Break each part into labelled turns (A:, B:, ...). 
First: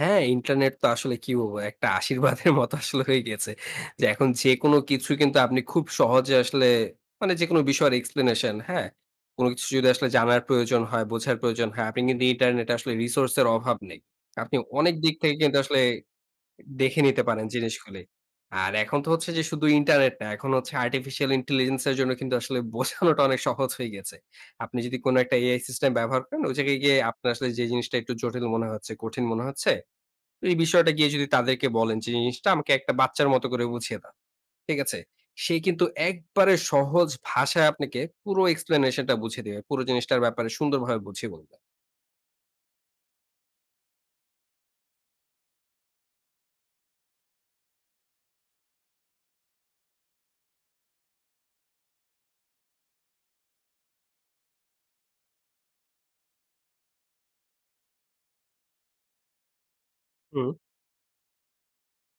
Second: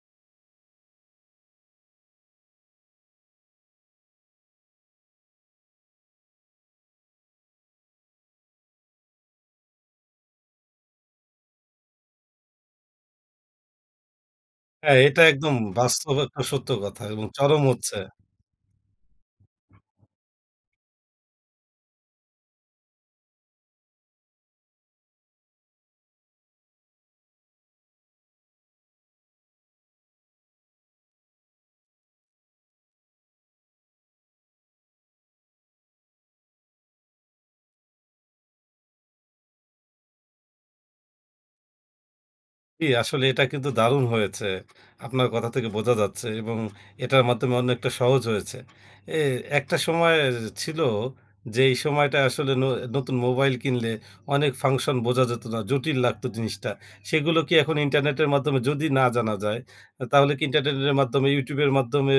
A: হ্যাঁ, ইন্টারনেট তো আসলে কি বলবো? একটা আশীর্বাদের মতো আসলে হয়ে গিয়েছে। এখন যেকোন কিছু কিন্তু আপনি খুব সহজে আসলে, মানে যেকোনো বিষয়ের এক্সপ্লেনেশন, হ্যাঁ? কোন কিছু যদি আসলে জানার প্রয়োজন হয়, বোঝার প্রয়োজন হয়, আপনি কিন্তু ইন্টারনেট আসলে রিসোর্স এর অভাব নেই। আপনি অনেক
B: হ্যাঁ,
A: দিক
B: এটা
A: থেকে
B: একদম
A: কিন্তু আসলে
B: বাস্তব একটা সত্য
A: দেখে
B: কথা
A: নিতে
B: এবং
A: পারেন
B: চরম হচ্ছে।
A: জিনিসগুলি। আর এখন তো হচ্ছে যে শুধু ইন্টারনেট না, এখন হচ্ছে আর্টিফিশিয়াল ইন্টেলিজেন্স এর জন্য কিন্তু আসলে বোঝানোটা অনেক সহজ হয়ে গেছে। আপনি যদি কোন একটা AI সিস্টেম ব্যবহার করেন, ওই জায়গায় গিয়ে আপনার আসলে যে জিনিসটা একটু জটিল মনে হচ্ছে, কঠিন মনে হচ্ছে, এই বিষয়টা গিয়ে যদি তাদেরকে বলেন যে, "জিনিসটা আমাকে একটা বাচ্চার মতো করে বুঝিয়ে দাও।" ঠিক আছে? সে কিন্তু একবারে সহজ ভাষায় আপনাকে পুরো এক্সপ্লেনেশনটা বুঝিয়ে দেবে। পুরো জিনিসটার ব্যাপারে সুন্দরভাবে বুঝিয়ে বলবে।
B: জি, আসলে এটা কিন্তু দারুণ হয়েছে। আপনার কথা থেকে বোঝা যাচ্ছে এবং এটার মাধ্যমে অনেকটা সহজ হয়েছে। এ একটা সময় এ ছিল যে, এই সময়টায় আসলে ন নতুন মোবাইল কিনলে অনেক ফাংশন বোঝা যেত না, জটিল লাগতো জিনিসটা। সেগুলো কি এখন ইন্টারনেটের মাধ্যমে যদি না জানা যায়, আ তাহলে কি
A: হুম।
B: ইন্টারনেটের মাধ্যমে, YouTube এর মাধ্যমে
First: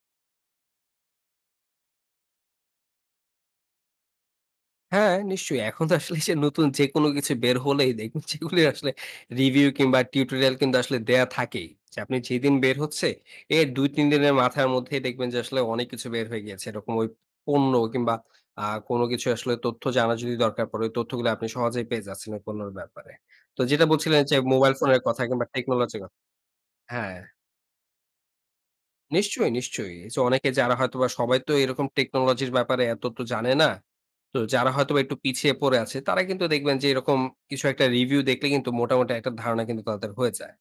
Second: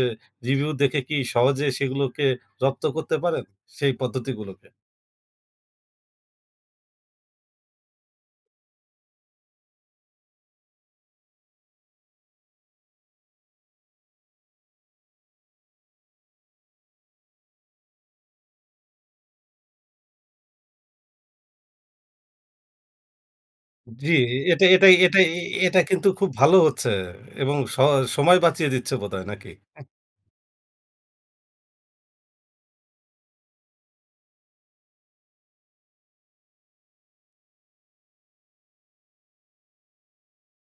B: রিভিউ দেখে কি সহজে সেগুলোকে, রপ্ত করতে পারেন, সেই পদ্ধতিগুলোকে?
A: হ্যাঁ, নিশ্চয়ই। এখন তো আসলে যে নতুন যেকোন কিছু বের হলেই দেখবেন, যেগুলি আসলে রিভিউ কিংবা টিউটোরিয়াল কিন্তু আসলে দেয়া থাকেই। যে আপনি যেদিন বের হচ্ছে, এর ২-৩ দিনের মাথার মধ্যে দেখবেন যে আসলে, অনেক কিছু বের হয়ে গিয়েছে। এরকম ওই পণ্য কিংবা আ কোন কিছু আসলে তথ্য জানা যদি দরকার পড়ে, ওই তথ্যগুলি আপনি সহজেই পেয়ে যাচ্ছেন ওই পণ্যের ব্যাপারে। তো যেটা
B: জি,
A: বলছিলেন যে
B: এ এটা
A: মোবাইল
B: এটাই,
A: ফোনের কথা
B: এটাই এ
A: কিংবা
B: এটা
A: টেকনোলজি এর
B: কিন্তু
A: কথা
B: খুব ভালো হচ্ছে
A: হ্যাঁ।
B: এবং স সময় বাঁচিয়ে দিচ্ছে বোধহয়,
A: নিশ্চয়ই,
B: নাকি?
A: নিশ্চয়ই। অনেকে যারা, হয়তোবা সবাই তো এরকম টেকনোলজির ব্যাপারে এত তো জানে না। তো যারা হয়তোবা একটু পিছিয়ে পড়ে আছে, তারা কিন্তু দেখবেন যে এরকম কিছু একটা রিভিউ দেখলে কিন্তু মোটামুটি একটা ধারণা কিন্তু তাদের হয়ে যায়।